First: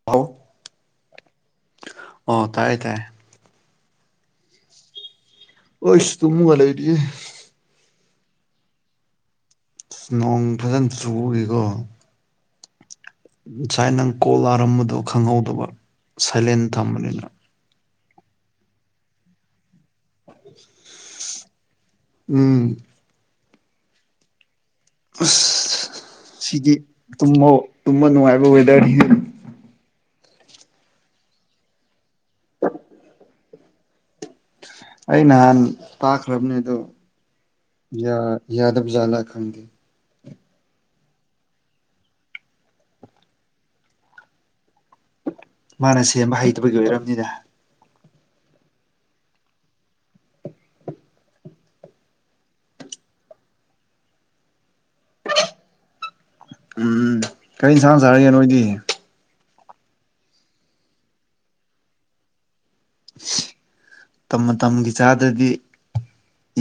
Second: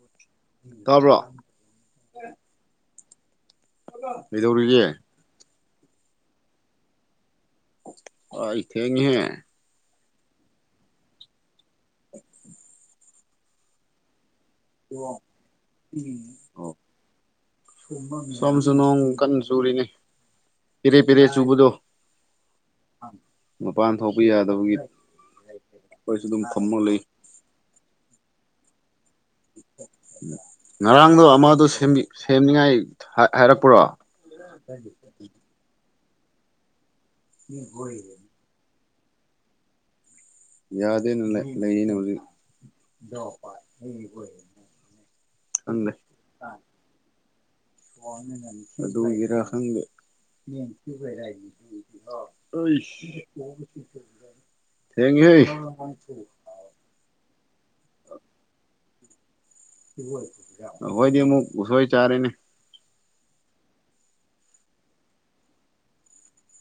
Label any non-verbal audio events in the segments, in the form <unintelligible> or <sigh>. <unintelligible> ꯇꯥꯕ꯭ꯔꯣ ꯑꯣ ꯇꯥꯏꯌꯦ ꯇꯥꯏꯌꯦ ꯀꯩꯗꯧꯔꯤꯒꯦ ꯑꯩꯁ ꯇꯨꯝꯃꯥꯒ ꯂꯩꯔꯤꯌꯦ ꯑꯥꯏ ꯊꯦꯡꯉꯦꯍꯦ ꯅꯣꯡ ꯐꯖꯅ ꯆꯨꯔꯤꯀꯣ ꯉꯁꯥꯏ ꯅꯪ ꯀꯣꯜ ꯂꯥꯔꯝꯕꯗꯣ ꯈꯪꯍꯧꯗꯕ ꯁꯥꯏꯂꯦꯟ ꯑꯣ ꯊꯝꯕꯅꯤꯅ ꯁꯣꯝꯁꯨ ꯅꯣꯡ ꯀꯟꯅ ꯆꯨꯔꯤꯅꯤ ꯄꯦꯔꯦ ꯄꯦꯔꯦ ꯆꯨꯕꯗꯣ ꯎꯝ ꯃꯄꯥꯟ ꯊꯣꯛꯄ ꯌꯥꯗꯕꯒꯤ ꯑꯁ ꯑꯩꯈꯣꯏꯁꯨ ꯑꯗꯨꯝ ꯁꯤꯗꯤ ꯐꯝꯃ ꯂꯩ ꯇꯨꯝꯕ ꯇꯨꯝꯕ ꯅꯨꯡꯉꯥꯏꯕ ꯋꯦꯗꯔꯅꯤ ꯉꯔꯥꯡꯗꯣ ꯑꯃꯗꯣ ꯁꯦꯝꯕꯤ ꯁꯦꯝꯅꯤꯡꯉꯥꯏ ꯍꯥꯏꯔꯛꯄ꯭ꯔꯣ ꯑꯩ ꯅꯍꯥꯟ ꯇꯥꯛꯈ꯭ꯔꯕꯅꯤ ꯑꯗꯣ ꯌꯥ ꯌꯥꯗꯕꯖꯥꯠꯂꯥ ꯈꯪꯗꯦ ꯌꯥꯗꯦꯅ ꯂꯩꯅꯤꯅ ꯍꯧꯖꯤꯛ ꯈꯪꯗꯦ ꯃꯥꯅ ꯁꯦꯝꯕ ꯍꯩꯇꯕꯒꯤ ꯑꯣꯏꯔꯝꯅꯤꯗ ꯑꯗꯨꯒꯤꯔꯥ ꯈꯪꯗꯦ ꯑꯁ ꯊꯦꯡꯉꯦ ꯍꯦ ꯎꯝ ꯀꯔꯤ ꯏꯟꯁꯥꯡ ꯆꯥꯔꯒꯦ ꯅꯣꯏꯗꯤ ꯑꯩꯈꯣꯏꯗꯤ ꯑꯃꯨꯛ ꯎꯁꯣꯏ ꯆꯥꯔꯦꯅꯦ ꯃꯇꯝ ꯃꯇꯝꯒꯤ ꯆꯥꯗ꯭ꯔꯗꯤ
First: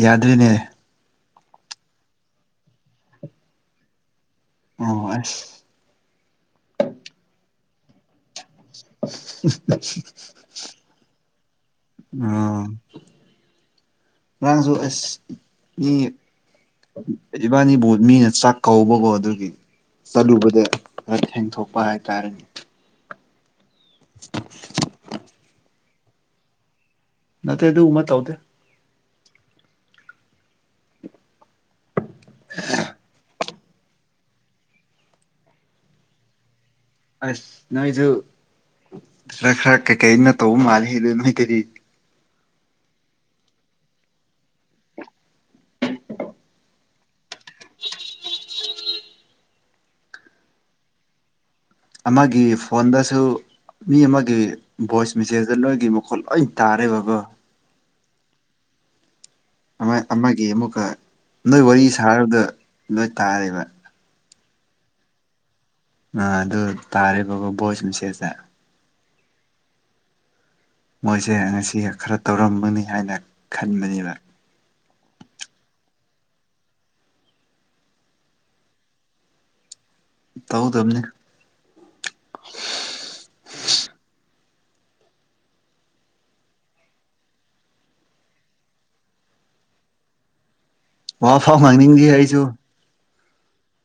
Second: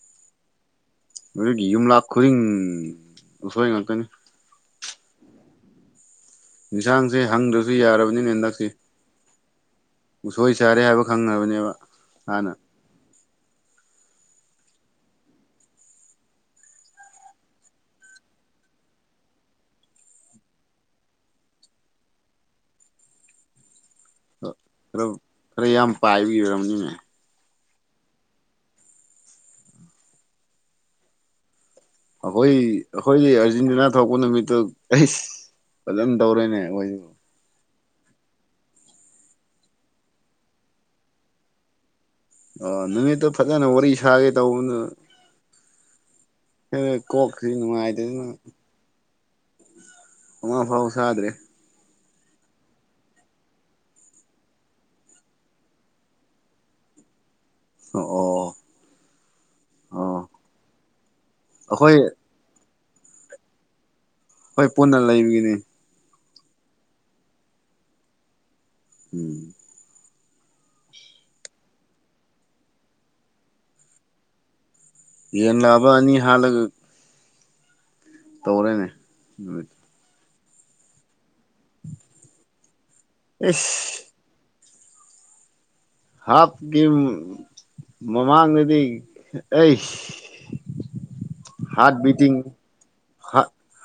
ꯌꯥꯗ꯭ꯔꯤꯅꯦ ꯑꯗꯨꯒꯤ ꯌꯨꯝꯂꯛ ꯈꯨꯗꯤꯡ ꯑꯁꯣꯏ ꯉꯥꯛꯇꯅꯤ ꯑꯣ ꯑꯁ ꯌꯦꯟꯁꯥꯡꯖꯦ ꯍꯪꯗ꯭ꯔꯁꯨ ꯌꯥꯔꯕꯅꯤꯅꯦ ꯍꯟꯗꯛꯁꯤ <unintelligible> ꯎꯁꯣꯏ ꯆꯥꯔꯦ ꯍꯥꯏꯕ ꯈꯪꯉꯕꯅꯦꯕ ꯍꯥꯟꯅ ꯑꯝ ꯅꯪꯖꯨ ꯑꯁ ꯃꯤ ꯏꯕꯥꯅꯤꯕꯨ ꯃꯤꯅ ꯆꯥꯛ ꯀꯧꯕꯀꯣ ꯑꯗꯨꯒꯤ ꯆꯠꯂꯨꯕꯅꯦ ꯈꯔ ꯊꯦꯡꯊꯣꯛꯄ ꯍꯥꯏꯇꯥꯔꯦꯅꯦ ꯑꯗꯣ ꯈꯔ ꯈꯔ ꯌꯥꯝ ꯄꯥꯏꯕꯒꯤ ꯑꯣꯏꯔꯝꯅꯤꯅꯦ ꯅꯠꯇꯦ ꯑꯗꯨꯒꯨꯝꯕ ꯇꯧꯗꯦ ꯑꯩꯈꯣꯏ ꯑꯩꯈꯣꯏꯗꯤ ꯑꯥꯔꯖꯦꯟꯇꯤꯅꯥ ꯊꯣꯛꯄ ꯅꯨꯃꯤꯠꯇꯨ ꯑꯩꯁ ꯐꯖꯅ ꯇꯧꯔꯦꯅꯦ ꯑꯩꯈꯣꯏꯗꯨ ꯑꯁ ꯅꯣꯏꯁꯨ ꯈꯔ ꯈꯔ ꯀꯩꯀꯩꯅꯣ ꯇꯧꯕ ꯃꯥꯜꯂꯤ ꯑꯗꯨ ꯅꯣꯏ ꯀꯔꯤ ꯑꯥ ꯅꯨꯃꯤꯠꯇꯨ ꯐꯖꯅ ꯋꯥꯔꯤ ꯁꯥꯒꯦ ꯇꯧꯕꯗꯨꯅ ꯑꯩꯗꯣ ꯀꯣꯛꯈꯔꯤ ꯅꯨꯡꯉꯥꯏꯇꯗꯅ ꯕꯨꯡꯉꯣ ꯑꯐꯥꯎꯁꯥꯗ꯭ꯔꯦ ꯑꯃꯒꯤ ꯐꯣꯟꯗꯁꯨ ꯃꯤ ꯑꯃꯒꯤ ꯚꯣꯏꯁ ꯃꯦꯁꯦꯖꯇ ꯅꯣꯏꯒꯤ ꯃꯈꯣꯠ ꯂꯣꯏ ꯇꯥꯔꯦ ꯕꯀꯣ ꯑꯣ ꯑꯣ ꯑꯃ ꯑꯣ ꯑꯃꯒꯤ ꯑꯃꯨꯛꯀ ꯅꯣꯏ ꯋꯥꯔꯤ ꯑꯩꯈꯣꯏ ꯁꯥꯔꯕꯗ ꯂꯣꯏ ꯇꯥꯔꯦꯕ ꯍꯣꯏ ꯄꯨꯟꯅ ꯂꯩꯕꯒꯤꯅꯤ ꯑꯥ ꯑꯗꯨ ꯇꯥꯔꯤꯕꯀꯣ ꯚꯣꯏꯁ ꯃꯦꯁꯦꯖꯇꯥ ꯎꯝ ꯃꯣꯏꯁꯦ ꯉꯁꯤ ꯈꯔ ꯇꯧꯔꯝꯒꯅꯤ ꯍꯥꯏꯅ ꯈꯟꯕꯅꯦꯕ ꯌꯦꯟ ꯂꯥꯛꯑꯕ ꯑꯅꯤ ꯍꯥꯥꯟꯂꯒ ꯇꯧꯔꯦꯅꯦ ꯅꯨꯃꯤꯠ ꯇꯧꯗꯕꯅꯤ ꯏꯁ ꯍꯥꯞꯀꯤ ꯃꯃꯥꯡꯗꯗꯤ ꯑꯩꯁ ꯋꯥ ꯐꯥꯎ ꯉꯥꯡꯅꯤꯡꯗꯦ ꯍꯔꯠꯕꯤꯇꯤꯡ ꯑꯩꯁꯨ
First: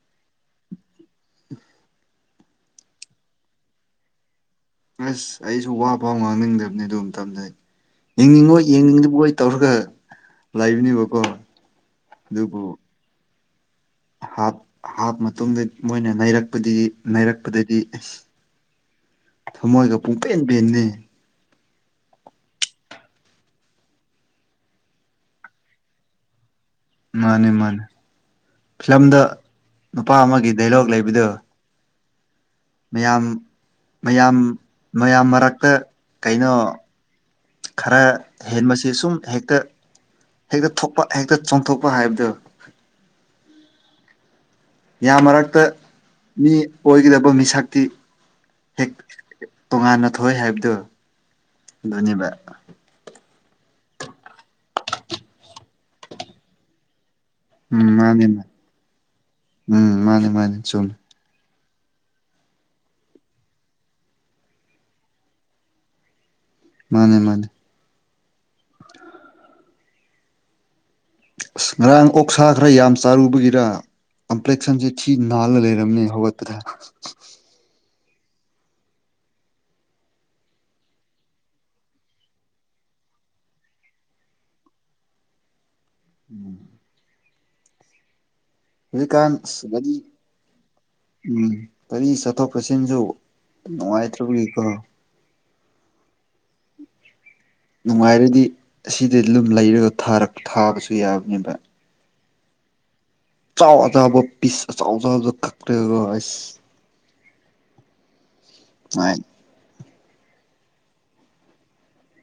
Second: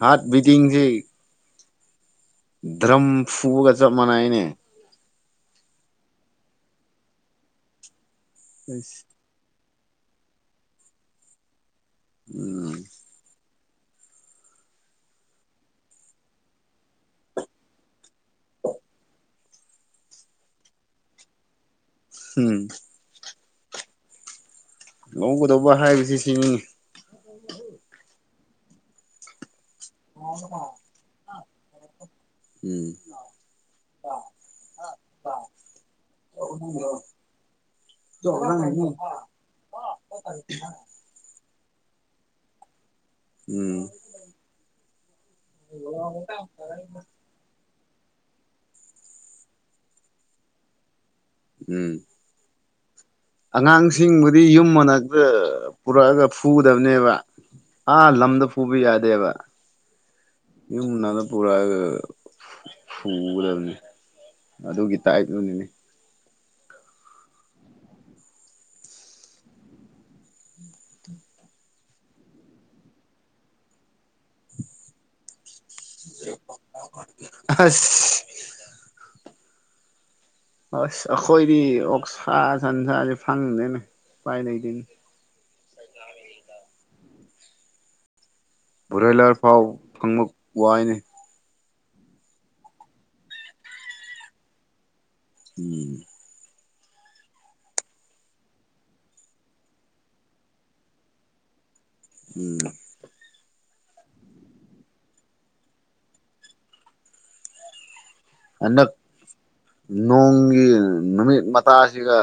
ꯍꯔꯠꯕꯤꯇꯡꯁꯤ ꯗ꯭ꯔꯝ ꯐꯨꯕꯒ ꯆꯞ ꯃꯥꯟꯅꯩꯅꯦ ꯑꯁ ꯑꯩꯁꯨ ꯋꯥꯕꯥꯎ ꯉꯥꯡꯅꯤꯡꯗꯕꯅꯤ ꯑꯗꯨꯝ ꯃꯇꯝꯗ ꯑꯩ ꯌꯦꯡꯅꯤꯡꯉꯣꯏ ꯑꯁ ꯌꯦꯡꯅꯤꯡꯂꯤꯕꯣꯏ ꯇꯧꯔꯒ ꯂꯩꯕꯅꯦꯕꯀꯣ ꯑꯗꯨꯕꯨ ꯎꯝ ꯍꯥꯞ ꯍꯥꯞ ꯃꯇꯨꯡꯗ ꯃꯣꯏꯅ ꯅꯩꯔꯛꯄꯗꯒꯤ ꯅꯩꯔꯛꯄꯗꯗꯤ ꯊꯃꯣꯏꯒ ꯄꯨꯡ ꯄꯦꯟ ꯄꯦꯟꯂꯤ ꯍꯝ ꯂꯧꯍꯧꯒꯗꯧꯕ ꯍꯥꯏꯕꯁꯤ ꯁꯤꯅꯤ ꯃꯥꯅꯦ ꯃꯥꯅꯦ ꯐꯤꯂꯝꯗ ꯅꯨꯄꯥ ꯑꯃꯒꯤ ꯗꯥꯏꯂꯣꯛ ꯂꯩꯕꯗꯣ ꯎꯝ ꯃꯌꯥꯝ ꯃꯌꯥꯝ ꯃꯌꯥꯝ ꯃꯔꯛꯇ ꯀꯩꯅꯣ ꯈꯔ ꯍꯦꯟꯕꯁꯦ ꯁꯨꯝ ꯍꯦꯛꯇꯥ ꯍꯦꯛꯇꯥ ꯊꯣꯛꯄ ꯍꯦꯛꯇ ꯆꯣꯡꯊꯣꯛꯄ ꯍꯥꯏꯕꯗꯣ ꯎꯝ ꯌꯥꯝ ꯃꯔꯛꯇ ꯃꯤ ꯑꯣꯏꯒꯗꯕ ꯃꯤꯁꯛ ꯇꯤ ꯍꯦꯛ ꯇꯣꯉꯥꯟꯅ ꯊꯣꯛꯑꯦ ꯍꯥꯏꯕꯗꯣ ꯎꯝ ꯑꯗꯨꯅꯦꯕ ꯑꯉꯥꯡꯁꯤꯡꯕꯨꯗꯤ ꯌꯨꯝ ꯃꯅꯥꯛꯇ ꯄꯨꯔꯛꯑꯒ ꯐꯨꯗꯕꯅꯦꯕ ꯎꯝ ꯑꯥ ꯃꯥꯅꯦꯕ ꯂꯝꯗ ꯐꯨꯕ ꯌꯥꯗꯦꯕ ꯎꯝ ꯃꯥꯅꯦ ꯃꯥꯅꯦ ꯌꯨꯝ ꯆꯨꯝꯃꯦ ꯃꯅꯥꯛ ꯄꯨꯔꯥꯒ ꯐꯨꯒꯗꯕꯅꯤ ꯑꯗꯨꯒꯤ ꯇꯥꯏꯞꯇꯨꯅꯤꯅꯦ ꯃꯥꯅꯦ ꯃꯥꯅꯦ <unintelligible> ꯑꯁ ꯉꯔꯥꯡ ꯑꯣꯛꯁꯥ ꯈꯔ ꯌꯥꯝ ꯆꯥꯔꯨꯕꯒꯤꯔ ꯀꯝꯄ꯭ꯂꯦꯛꯁꯟꯁꯦ ꯊꯤ ꯅꯥꯜꯂ ꯂꯩꯔ ꯑꯁ ꯑꯁ ꯑꯩꯈꯣꯏꯗꯤ ꯑꯣꯛꯁꯥ ꯁꯟꯁꯥꯁꯦ ꯐꯪꯗꯦꯅꯦ ꯎꯥꯏ ꯂꯩꯗꯦꯅꯤ ꯎꯝ ꯕ꯭ꯔꯣꯏꯂꯔ ꯍꯧꯖꯤꯛꯀꯥꯟ ꯂꯣꯏ ꯑꯁ ꯐꯥꯎ ꯒꯥꯔꯤ ꯐꯪꯕ ꯋꯥꯏꯅꯤ ꯎꯝ ꯒꯔꯤ ꯆꯠꯊꯣꯛ ꯆꯠꯁꯤꯟꯁꯨ ꯅꯨꯡꯉꯥꯏꯇ꯭ꯔꯕꯒꯤꯀꯣ ꯎꯝ ꯅꯨꯡꯉꯥꯏꯔꯗꯤ ꯑꯁꯤꯗ ꯂꯨꯝ ꯂꯩꯔꯒ ꯊꯥꯕꯁꯨ ꯌꯥꯕꯅꯦꯕ ꯎꯝ ꯆꯥꯎ ꯑ ꯆꯕ ꯄꯤꯁ ꯑ ꯆꯥꯎ ꯑꯕꯗ ꯀꯛ꯭ꯔꯦꯁ ꯍꯟꯗꯛ ꯅꯨꯡꯉꯥꯏ ꯅꯣꯡꯒꯤ ꯅꯨꯃꯤꯠ ꯃꯥꯁꯤꯒ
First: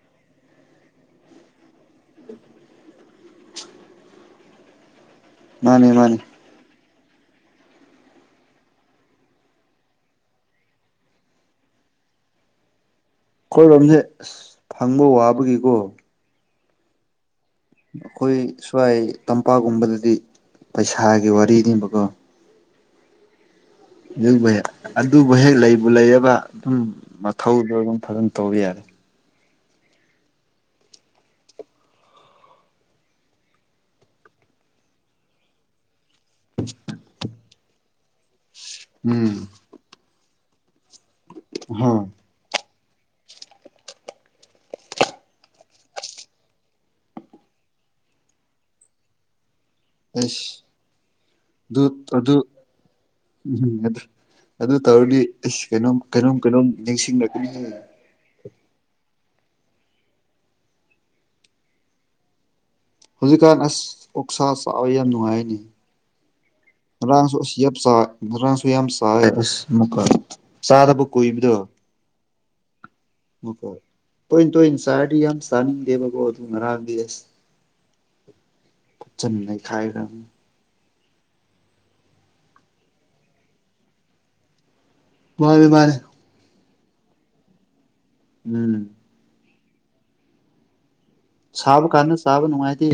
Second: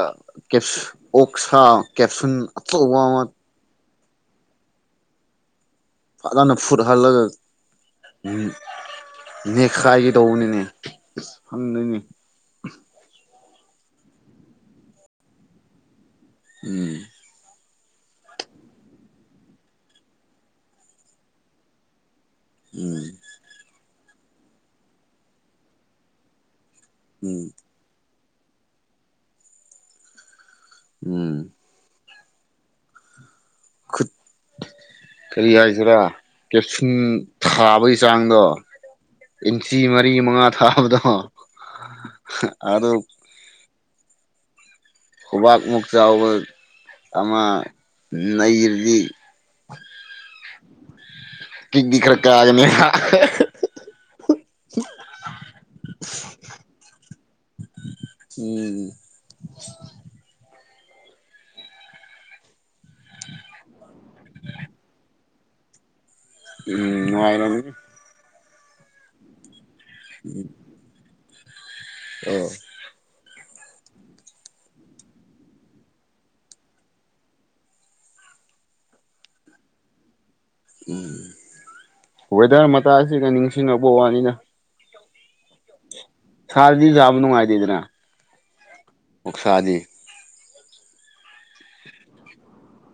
ꯑꯣꯛ ꯁꯥ ꯀꯦꯞꯁꯨꯟ ꯑꯆꯧꯕ ꯑꯃ ꯃꯥꯅꯦ ꯃꯥꯅꯦ ꯑꯅ ꯐꯨꯠ ꯍꯥꯜꯂꯒ ꯅꯦꯈꯥꯏꯒꯤꯗꯧꯕꯅꯤꯅꯦ ꯐꯪꯅꯅꯦ ꯑꯩꯈꯣꯏꯔꯣꯝꯁꯦ ꯑꯁ ꯐꯪꯕ ꯋꯥꯕꯒꯤꯀꯣ ꯎꯝ ꯑꯩꯈꯣꯏ ꯁ꯭ꯋꯥꯏ ꯇꯝꯄꯥꯛꯒꯨꯝꯕꯗꯗꯤ ꯄꯩꯁꯥꯒꯤ ꯋꯥꯔꯤꯅꯤꯕꯀꯣ ꯎꯝ ꯑꯗꯨꯕꯨ ꯑꯗꯨꯕꯨ ꯍꯦꯛ ꯂꯩꯕꯨ ꯂꯩꯔꯕ ꯑꯗꯨꯝ ꯎꯝ ꯃꯊꯧꯗꯣ ꯑꯗꯨꯝ ꯐꯖꯅ ꯇꯧꯕ ꯌꯥꯔꯦ ꯎꯝ ꯈꯨꯠ ꯀꯔꯤ ꯍꯥꯏꯁꯤꯔꯥ ꯀꯦꯞꯁꯤꯟ ꯊꯥꯕꯒꯤ ꯆꯥꯡꯗꯣ ꯎꯝ ꯆꯤ ꯃꯔꯤ ꯃꯉꯥ ꯊꯥꯕꯗꯣ ꯍ ꯑꯗꯣ ꯈꯨꯕꯥꯛ ꯃꯨꯛ ꯆꯥꯎꯕ ꯑꯃ ꯅꯩꯔꯗꯤ ꯑꯁ ꯗꯨ ꯀꯤꯛꯇꯤ ꯈꯔ ꯑꯗꯨ ꯀꯥꯒꯅꯦꯕ ꯎꯝ ꯑꯗꯨ ꯑꯗꯨ ꯇꯧꯔꯗꯤ ꯑꯁ ꯀꯩꯅꯣꯝ ꯀꯩꯅꯣꯝ ꯀꯩꯅꯣꯝ ꯅꯤꯡꯁꯤꯡꯂꯛꯀꯅꯤ ꯎꯝ ꯍꯧꯖꯤꯛꯀꯥꯟ ꯑꯁ ꯎꯛꯁꯥ ꯆꯥꯛ ꯌꯥꯝ ꯅꯨꯡꯉꯥꯏꯅꯤ ꯎꯝ ꯉꯥꯔꯥꯡꯁꯨ ꯑꯁꯤ ꯅꯨꯡꯉꯥꯏꯔꯝꯅꯤ ꯌꯞꯆꯥ ꯉꯥꯡꯁꯨ ꯌꯥꯝ ꯆꯥꯏ ꯑꯁ ꯆꯥꯗꯕ ꯀꯣꯏꯕꯗꯣ ꯑꯣ ꯑꯣ ꯐꯣꯏ ꯇꯣꯏ ꯇꯣꯟ ꯆꯥꯔꯗꯤ ꯌꯥꯝ ꯆꯥꯅꯤꯡꯗꯦꯕꯕꯣ ꯑꯗꯨ ꯉꯔꯥꯡꯗꯤ ꯆꯟ ꯈꯥꯏꯒ ꯎꯝ ꯋꯦꯗꯔ ꯃꯇꯥꯏꯁꯤꯒ ꯅꯤꯡꯁꯤꯡꯉꯛꯄ ꯋꯥꯅꯤꯅ ꯃꯥꯅꯦ ꯃꯥꯅꯦ ꯁꯥꯗꯤ ꯌꯥꯝ ꯅꯨꯡꯉꯥꯏꯅꯤꯗꯅ ꯎꯝ ꯑꯣꯛꯁꯥꯗꯤ ꯁꯥꯕ ꯀꯥꯟꯗ ꯆꯥꯕ ꯅꯨꯡꯉꯥꯏꯇꯦ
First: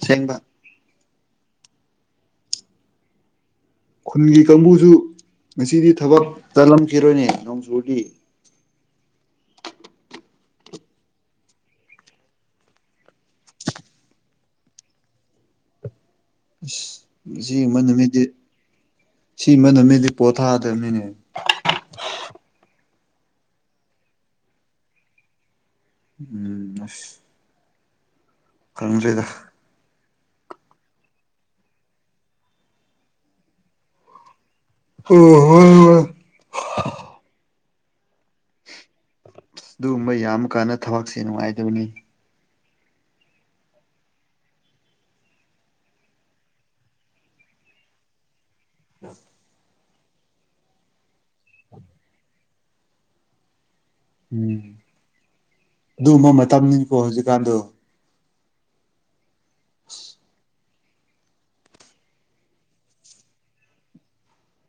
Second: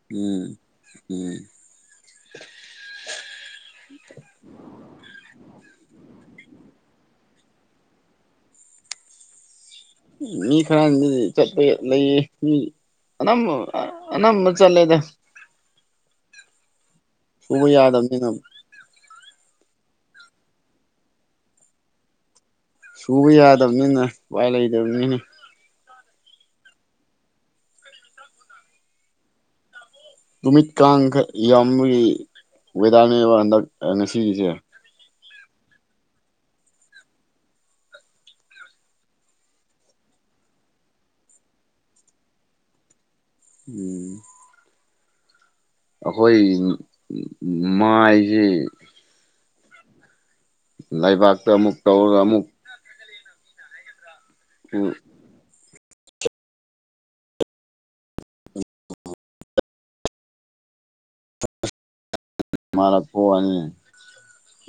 ꯑꯁꯦꯡꯕ ꯎꯝ ꯎꯝ ꯈꯨꯟꯒꯤ ꯀꯥꯡꯕꯨꯁꯨ ꯉꯁꯤꯗꯤ ꯊꯕꯛ ꯆꯠꯂꯝꯈꯤꯔꯣꯏꯅꯦ ꯅꯣꯡꯖꯨꯗꯤ ꯃꯤ ꯈꯔ ꯆꯠꯄ ꯂꯩꯌꯦ ꯃꯤ ꯑꯅꯝ ꯑꯅꯝꯕ ꯆꯠꯂꯦꯗ ꯑꯁ ꯁꯤ ꯁꯨꯕ ꯑꯃ ꯅꯨꯃꯤꯠꯗꯤ ꯌꯥꯗꯕꯅꯤꯅ ꯁꯤꯃ ꯅꯨꯃꯤꯠꯗꯤ ꯄꯣꯊꯥꯗꯕꯅꯤꯅꯦ ꯁꯨꯕ ꯌꯥꯗꯕꯅꯤꯅ ꯎꯄꯥꯏ ꯂꯩꯇꯕꯅꯤꯅ ꯎꯝ ꯑꯁ ꯀꯥꯡꯪꯗ꯭ꯔꯩꯗ ꯅꯨꯃꯤꯠ ꯀꯥꯡꯈꯛ ꯌꯥꯝꯕꯒꯤ ꯋꯦꯗꯔꯅꯦꯕ ꯍꯟꯗꯛ ꯉꯁꯤꯒꯤꯁꯦ ꯑꯣ ꯍꯣꯏ ꯍ ꯑꯗꯨꯒꯨꯝꯕ ꯌꯥꯝ ꯀꯥꯟꯟꯅ ꯊꯕꯛꯁꯦ ꯅꯨꯡꯉꯥꯏꯗꯕꯅꯤ ꯎꯝ ꯑꯩꯈꯣꯏ ꯃꯥꯏꯁꯦ ꯑ ꯂꯩꯕꯥꯛꯇ ꯑꯃꯨꯛ ꯇꯧꯔꯒ ꯑꯃꯨꯛ ꯎꯝ ꯑꯗꯨꯝꯕ ꯃꯇꯝꯅꯤꯀꯣ ꯍꯧꯖꯤꯛꯀꯥꯟꯗꯣ <inaudible> ꯃꯥꯔ ꯄꯨꯋꯥꯅꯤ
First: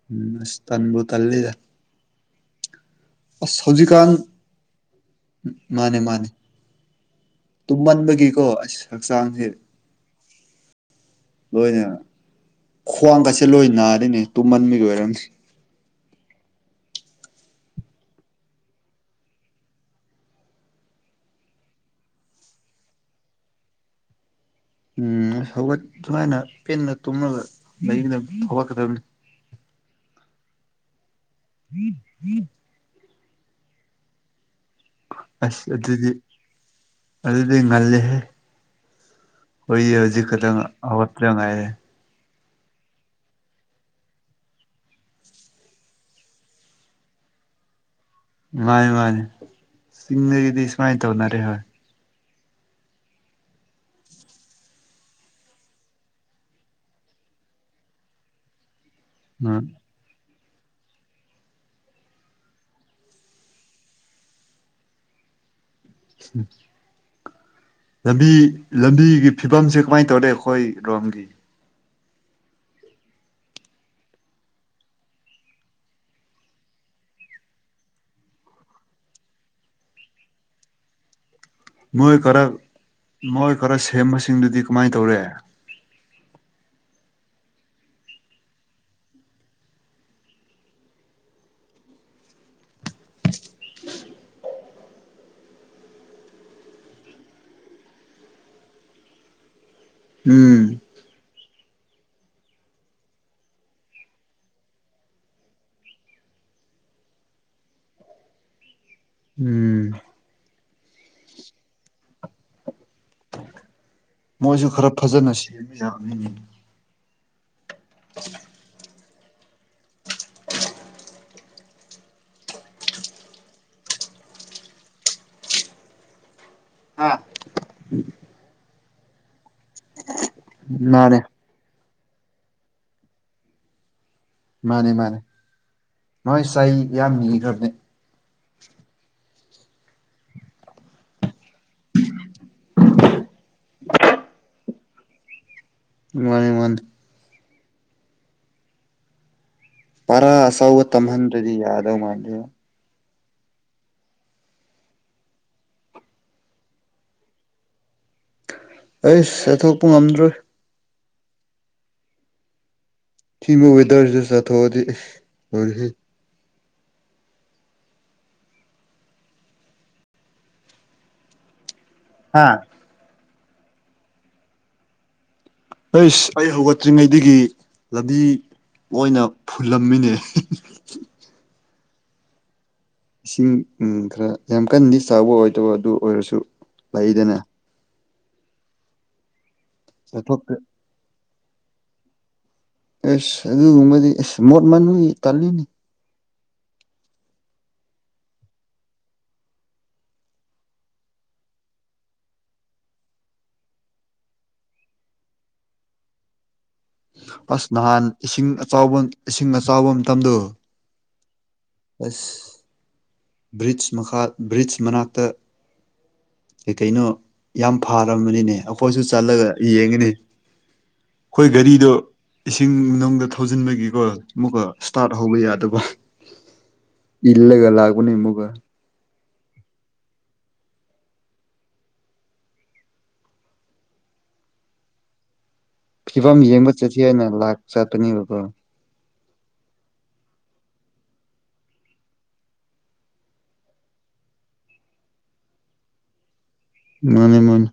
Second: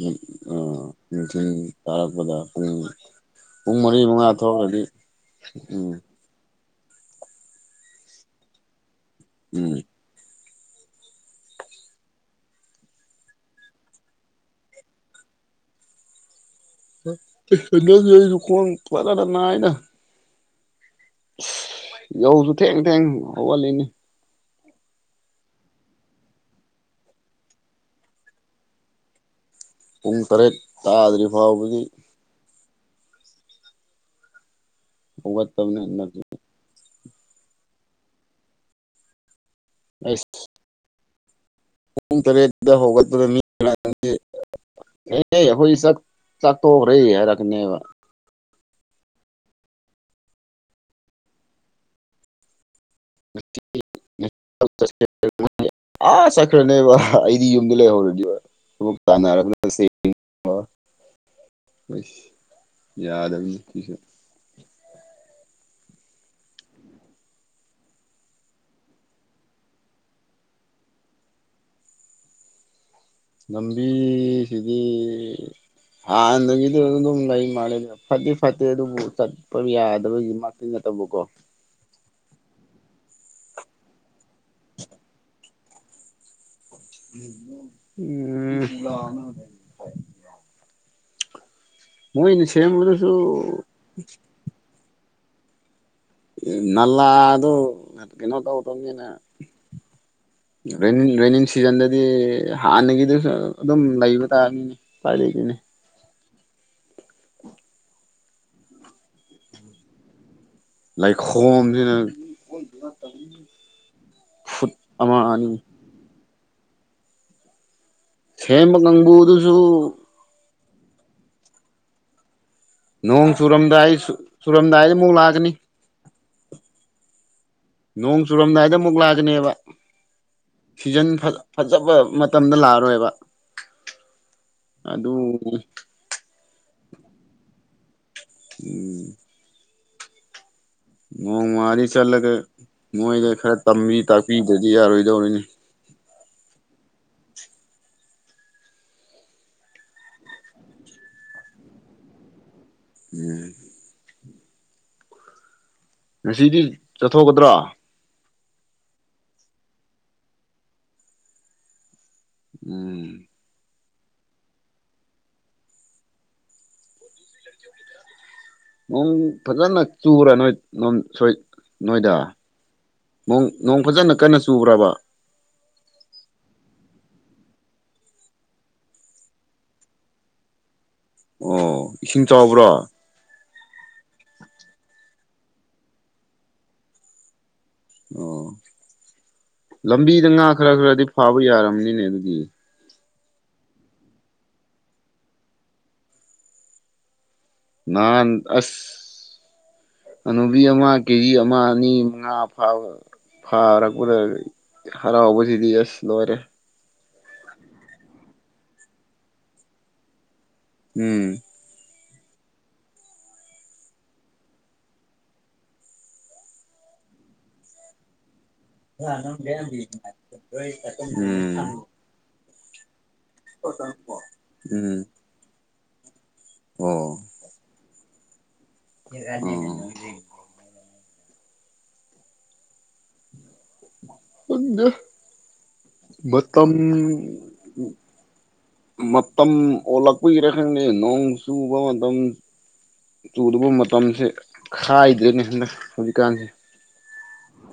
ꯎꯝ ꯑꯁ ꯇꯟꯕꯨ ꯃꯊ ꯇꯜꯂꯤꯗ ꯇꯔꯒꯄꯗꯥ ꯎꯝ ꯑꯁ ꯍꯧꯖꯤꯛꯀꯥꯟ ꯎꯝ ꯃꯥꯅꯦ ꯃꯥꯅꯦ ꯇꯨꯝꯃꯟꯕꯒꯤꯀꯣ ꯑꯁ ꯍꯛꯆꯥꯡꯁꯦ ꯎꯝ ꯂꯣꯏꯅ ꯈ꯭ꯋꯥꯡꯒꯠꯁꯦ ꯂꯣꯏ ꯅꯥꯔꯤꯅꯦ ꯇꯨꯝꯃꯟꯕꯒꯤ ꯑꯣꯏꯔꯝꯅꯤ ꯀꯣꯟ ꯄꯅ ꯅꯥꯏꯅ ꯌꯧꯁꯨ ꯊꯦꯡ ꯊꯦꯡ ꯍꯧꯋꯥꯠꯂꯤꯅꯤ ꯎꯝ ꯍꯧꯒꯠ ꯁꯨꯃꯥꯏꯅ ꯄꯦꯟꯅ ꯇꯨꯝꯂꯒ ꯂꯩꯒꯗꯕ ꯍꯧꯒꯠꯀꯗꯕꯅꯤ ꯄꯨꯡ ꯇꯔꯦꯠ ꯇꯥꯗ꯭ꯔꯤ ꯐꯥꯎꯕꯒꯤ ꯎꯝ ꯑꯁ ꯍꯧꯒꯠꯇꯕꯅꯤ ꯑꯗꯨꯗꯤ ꯍꯟꯗꯛꯁꯦ ꯑꯗꯨꯗꯤ ꯉꯜꯜꯂꯤꯦꯍꯦ ꯍꯣꯏꯌꯦ ꯍꯧꯖꯤꯛ ꯈꯛꯇꯪ ꯍꯧꯒꯠꯄ ꯉꯥꯏꯔꯦ ꯄꯨꯡꯨꯡ ꯇꯔꯦꯠꯗ ꯍꯒ꯭ꯔ ꯑꯦ ꯑꯩꯈꯣꯏ ꯁꯥꯛ ꯆꯥꯛꯊꯣꯛꯈ꯭ꯔꯦ ꯍꯥꯏꯔꯛꯀꯅꯦꯕ ꯃꯥꯅꯤ ꯃꯥꯅꯤ ꯆꯤꯡꯗꯒꯤꯗꯤ ꯁꯨꯃꯥꯏꯅ ꯇꯧꯅꯔꯦ ꯍꯣꯏ ꯠ ꯑꯥ ꯆꯠꯈ꯭ꯔꯅꯦꯕ ꯑꯩꯗꯤ ꯌꯨꯝꯗ ꯂꯩꯍꯧꯔꯗꯤꯕ ꯎꯝ ꯇꯥꯟꯅꯔꯛꯂꯁꯤ ꯁ ꯌꯥꯗ ꯍꯥꯏꯕꯤꯁꯨ ꯎꯝ ꯂꯝꯕꯤ ꯂꯝꯕꯤꯒꯤ ꯐꯤꯕꯝꯁꯦ ꯀꯃꯥꯏꯅ ꯇꯧꯔꯦ ꯑꯩꯈꯣꯏ ꯔꯣꯝꯒꯤ ꯂꯝꯕꯤꯤ ꯁꯤꯗꯤ ꯍꯥꯟꯅꯗꯒꯤꯗꯤ ꯑꯗꯨꯝ ꯂꯩ ꯃꯥꯜꯂꯦ ꯐꯠꯇꯗꯤ ꯐꯠꯇꯦ ꯑꯗꯨꯕꯨ ꯆꯠꯄ ꯌꯥꯗꯕꯒꯤ ꯇꯅꯇꯕꯣꯀꯣ ꯃꯣꯏ ꯈꯔ ꯃꯣꯏ ꯈꯔ ꯁꯦꯝꯕꯁꯤꯡꯗꯨꯗꯤ ꯀꯃꯥꯏꯅ ꯇꯧꯔꯦ ꯎꯝ ꯃꯣꯏꯅꯤ ꯁꯦꯝꯕꯗꯁꯨ ꯎ ꯅꯂ ꯑꯗꯨ ꯑꯗꯨꯩꯅꯣ ꯇ ꯎ ꯇꯅꯦ ꯎꯝ ꯔ ꯔꯅꯤ ꯁꯤꯖꯟꯗꯗꯤ ꯍꯥꯟꯅꯒꯤꯗꯨꯁꯨ ꯑꯗꯨꯝ ꯂꯩꯕ ꯇꯥꯔꯅꯤꯅꯦ ꯈ꯭ꯋꯥꯏꯗꯒꯤꯗꯒꯤꯅꯦ ꯎꯝ ꯂꯥꯏꯛ ꯍꯣꯝꯁꯤꯅ ꯃꯣꯏꯁꯨ ꯈꯔ ꯐꯖꯅ ꯑꯅꯤ ꯁꯦꯝꯕ ꯌꯥꯅꯤ ꯁꯦꯝꯕ ꯀꯥꯡꯕꯨ ꯑꯗꯨꯁꯨ ꯅꯣꯡ ꯆꯨꯔꯝꯗꯥꯏ ꯆꯨꯔꯝꯗꯥꯏꯗ ꯑꯃꯨꯛ ꯂꯥꯛꯑꯀꯅꯤ ꯑꯥ ꯅꯣꯡ ꯆꯨꯔꯝꯗꯥꯏꯗ ꯑꯃꯨꯛ ꯂꯥꯛꯀꯅꯦꯕ ꯁꯤꯖꯟ ꯃꯥꯅꯦ ꯐ ꯐꯖꯕ ꯃꯇꯝꯗ ꯂꯥꯛꯑꯔꯣꯏꯕ ꯃꯥꯅꯦ ꯑꯗꯨ ꯃꯥꯅꯦ ꯅꯣꯏ ꯁꯥꯏ ꯌꯥꯝ ꯃꯤꯈ꯭ꯔꯕꯅꯦ ꯎ ꯅꯣꯡꯃꯥꯗꯤ ꯆꯠꯂꯒ ꯃꯣꯏꯗ ꯈꯔ ꯇꯝꯕꯤ ꯇꯥꯛꯄꯤꯗꯗꯤ ꯌꯥꯔꯣꯏꯗꯧꯔꯤꯅꯤ ꯃꯥꯅꯤ ꯃꯥꯅꯤ ꯄꯔꯥ ꯑꯆꯥꯎꯕ ꯇꯝꯍꯟꯗ꯭ꯔꯗꯤ ꯌꯥꯗꯧ ꯃꯥꯥꯟꯗꯦꯅ‌ꯦ ꯎꯝ ꯉꯁꯤꯗꯤ ꯆꯠꯊꯣꯛꯀꯗ꯭ꯔꯣ ꯑꯩꯁ ꯆꯠꯊꯣꯛꯄ ꯉꯝꯗ꯭ꯔꯤ ꯎꯝ ꯁꯤꯕꯨ ꯋꯦꯗꯔꯁꯤꯗ ꯆꯠꯊꯣꯛꯑꯗꯤ ꯂꫭꯔ‌ꯦꯍ‌ꯦ ꯅꯣꯡ ꯐꯖꯅ ꯆꯨꯔ ꯅꯣꯏ ꯅ ꯁꯣꯏ ꯅꯣꯏꯗ ꯍꯥꯥ ꯅꯣꯡ ꯐꯖꯅ ꯀꯟꯅ ꯆꯨꯕ꯭ꯔꯕꯥ ꯑꯩꯁ ꯑꯩ ꯍꯧꯒꯠꯇ꯭ꯔꯤꯉꯩꯗꯒꯤ ꯂꯝꯕꯤ ꯂꯣꯏꯅ ꯐꯨꯜꯂꯝꯃꯤꯅꯦ ꯑꯣ ꯏꯁꯤꯡ ꯆꯥꯎꯕ꯭ꯔꫭ ꯏꯁꯤꯡ ꯎꯝ ꯈꯔ ꯌꯥꯝ ꯀꯟꯗꯤ ꯆꯥꯎꯕ ꯑꯣꯏꯗꯕ ꯑꯗꯨ ꯑꯣꯏꯔꯁꯨ ꯂꯩꯗꯅ ꯑꯣ ꯂꯝꯕꯤꯗ ꯉꯥ ꯆꯠꯊꯣꯛꯇꯦ ꯈꯔ ꯈꯔꯗꯤ ꯐꯥꯕ ꯌꯥꯔꯝꯅꯤꯅꯦ ꯑꯗꯨꯒꯤ ꯑꯦꯁ ꯑꯗꯨꯒꯨꯝꯕꯗꯤ ꯑꯦꯁ ꯃꯣꯠ ꯃꯅꯨꯡꯒꯤ ꯇꯜꯂꯤꯅ‌ꯦ ꯅꯍꯥꯟ ꯑꯁ ꯑꯅꯨꯕꯤ ꯑꯃ ꯒ‌ꯦꯖꯤ ꯑꯃ ꯑꯅꯤ ꯃꯉꯥ ꯐꯥꯕ ꯐꯥꯔꯛꯄꯗ ꯍꯔꯥꯎꯕꯁꯤꯗꯤ ꯑꯁ ꯂꯣꯏꯔꯦ ꯑꯁ ꯅꯍꯥꯟ ꯏꯁꯤꯡ ꯑꯆꯥꯎꯕ ꯏꯁꯤꯡ ꯑꯆꯥꯎꯕ ꯃꯇꯝꯗꯣ ꯎꯝ ꯑꯁ ꯕ꯭ꯔꯤꯖ ꯃꯈꯥ ꯕ꯭ꯔꯤꯖ ꯃꯅꯥꯛꯇ ꯀꯩ ꯀꯩꯅꯣ ꯌꯥꯝ ꯐꯥꯔꯝꯕꯅꯤꯅꯦ ꯑꯩꯈꯣꯏꯁꯨ ꯑ ꯅꯪ ꯆꯠꯂꯒ ꯌꯦꯡꯉꯤꯅꯤ ꯑꯩꯈꯣꯏ <unintelligible> ꯒꯥꯔꯤꯗꯣ ꯏꯁꯤꯡ ꯃꯅꯨꯡꯗ ꯊꯧꯖꯤꯟꯕꯒꯤꯀꯣ ꯑꯃꯨꯛꯀ ꯏꯁꯇꯥꯔꯠ ꯍꯧꯕ ꯌꯥꯗꯕ ꯑꯣ ꯏꯜꯂꯒ ꯂꯥꯛꯄꯅꯤ ꯑꯃꯨꯛꯀ <unintelligible> ꯍꯗ <unintelligible> ꯐꯤꯕꯝ ꯌꯦꯡꯕ ꯆꯠꯁꯤ ꯍꯥꯏꯅ ꯂꯥꯛ ꯆꯠꯄꯅꯦꯕꯀꯣ ꯃꯇꯝ ꯑꯣꯜꯂꯛꯄꯒꯤꯔꯦ ꯈꯪꯗ‌ꯦ ꯅꯣꯡ ꯆꯨꯕ ꯃꯇꯝ ꯆꯨꯗꯕ ꯃꯇꯝꯁꯦ ꯈꯥꯏꯗ꯭ꯔꯦꯅꯤ ꯍꯟꯗꯛ ꯍꯧꯖꯤꯛꯀꯥꯟꯁꯦ ꯃꯥꯅꯦ ꯃꯥꯅꯦ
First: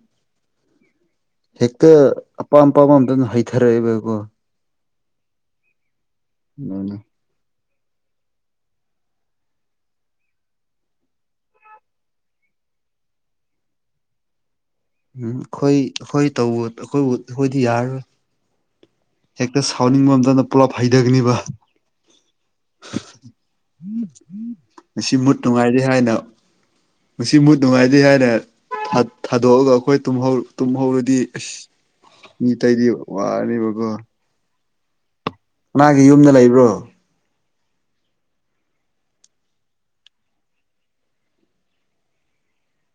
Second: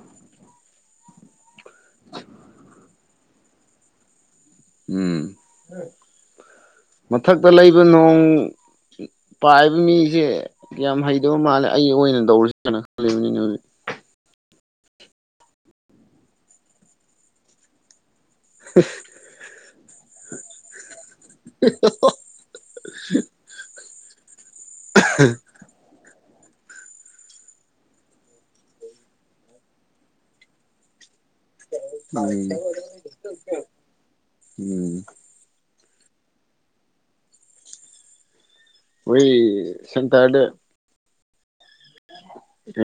ꯍꯦꯛꯇꯥ ꯑꯄꯥꯝ ꯑꯄꯥꯝꯕ ꯑꯝꯇꯝ ꯍꯩꯊꯔꯛꯏꯦꯕꯀꯣ ꯎꯝ ꯃꯥꯅꯤ ꯃꯊꯛꯇ ꯂꯩꯕ ꯅꯣꯡ ꯄꯥꯏꯕ ꯃꯤꯁꯦ ꯌꯥꯝ ꯍꯩꯇꯕ ꯃꯥꯜꯂꯦ ꯑꯩ ꯑꯣꯏꯅ ꯇꯧꯔꯁꯤ ꯀꯟꯅ ꯈꯜꯂꯤꯕꯅꯤꯅ‌ꯦ ꯍꯧꯖꯤꯛ ꯎꯝ ꯑꯩꯈꯣꯏ ꯑꯩꯈꯣꯏ ꯇꯧꯕ ꯑꯩꯈꯣꯏꯕꯨ ꯑꯩꯈꯣꯏꯗꯤ ꯌꯥꯔꯔꯣꯏ ꯍ‌ꯦꯛꯇ ꯁꯥꯎꯅꯤꯡꯕ ꯃꯇꯝꯗꯅ ꯄꯨꯂꯞ ꯐꯩꯗꯒꯅꯤꯕ ꯉꯁꯤ ꯃꯨꯠ ꯅꯨꯡꯉꯥꯏꯔꯦ ꯍꯥꯏꯅ ꯃꯁꯤ ꯃꯨꯠ ꯅꯨꯡꯉꯥꯏꯇꯦ ꯍꯥꯏꯅ ꯊꯥꯗꯣꯛꯑꯒ ꯑꯩꯈꯣꯏ ꯇꯨꯝꯍꯧꯔꯗꯤ ꯑꯁ ꯎꯝ ꯃꯤ ꯑꯇꯩꯗꯤ ꯋꯥꯔꯅꯦꯕꯀꯣ ꯎꯝ ꯃꯥꯒꯤ ꯌꯨꯝꯗ ꯂꯩꯕ꯭ꯔꯣ ꯑꯣꯏ ꯁꯦꯟꯇꯥꯔꯗ ꯑ <unintelligible>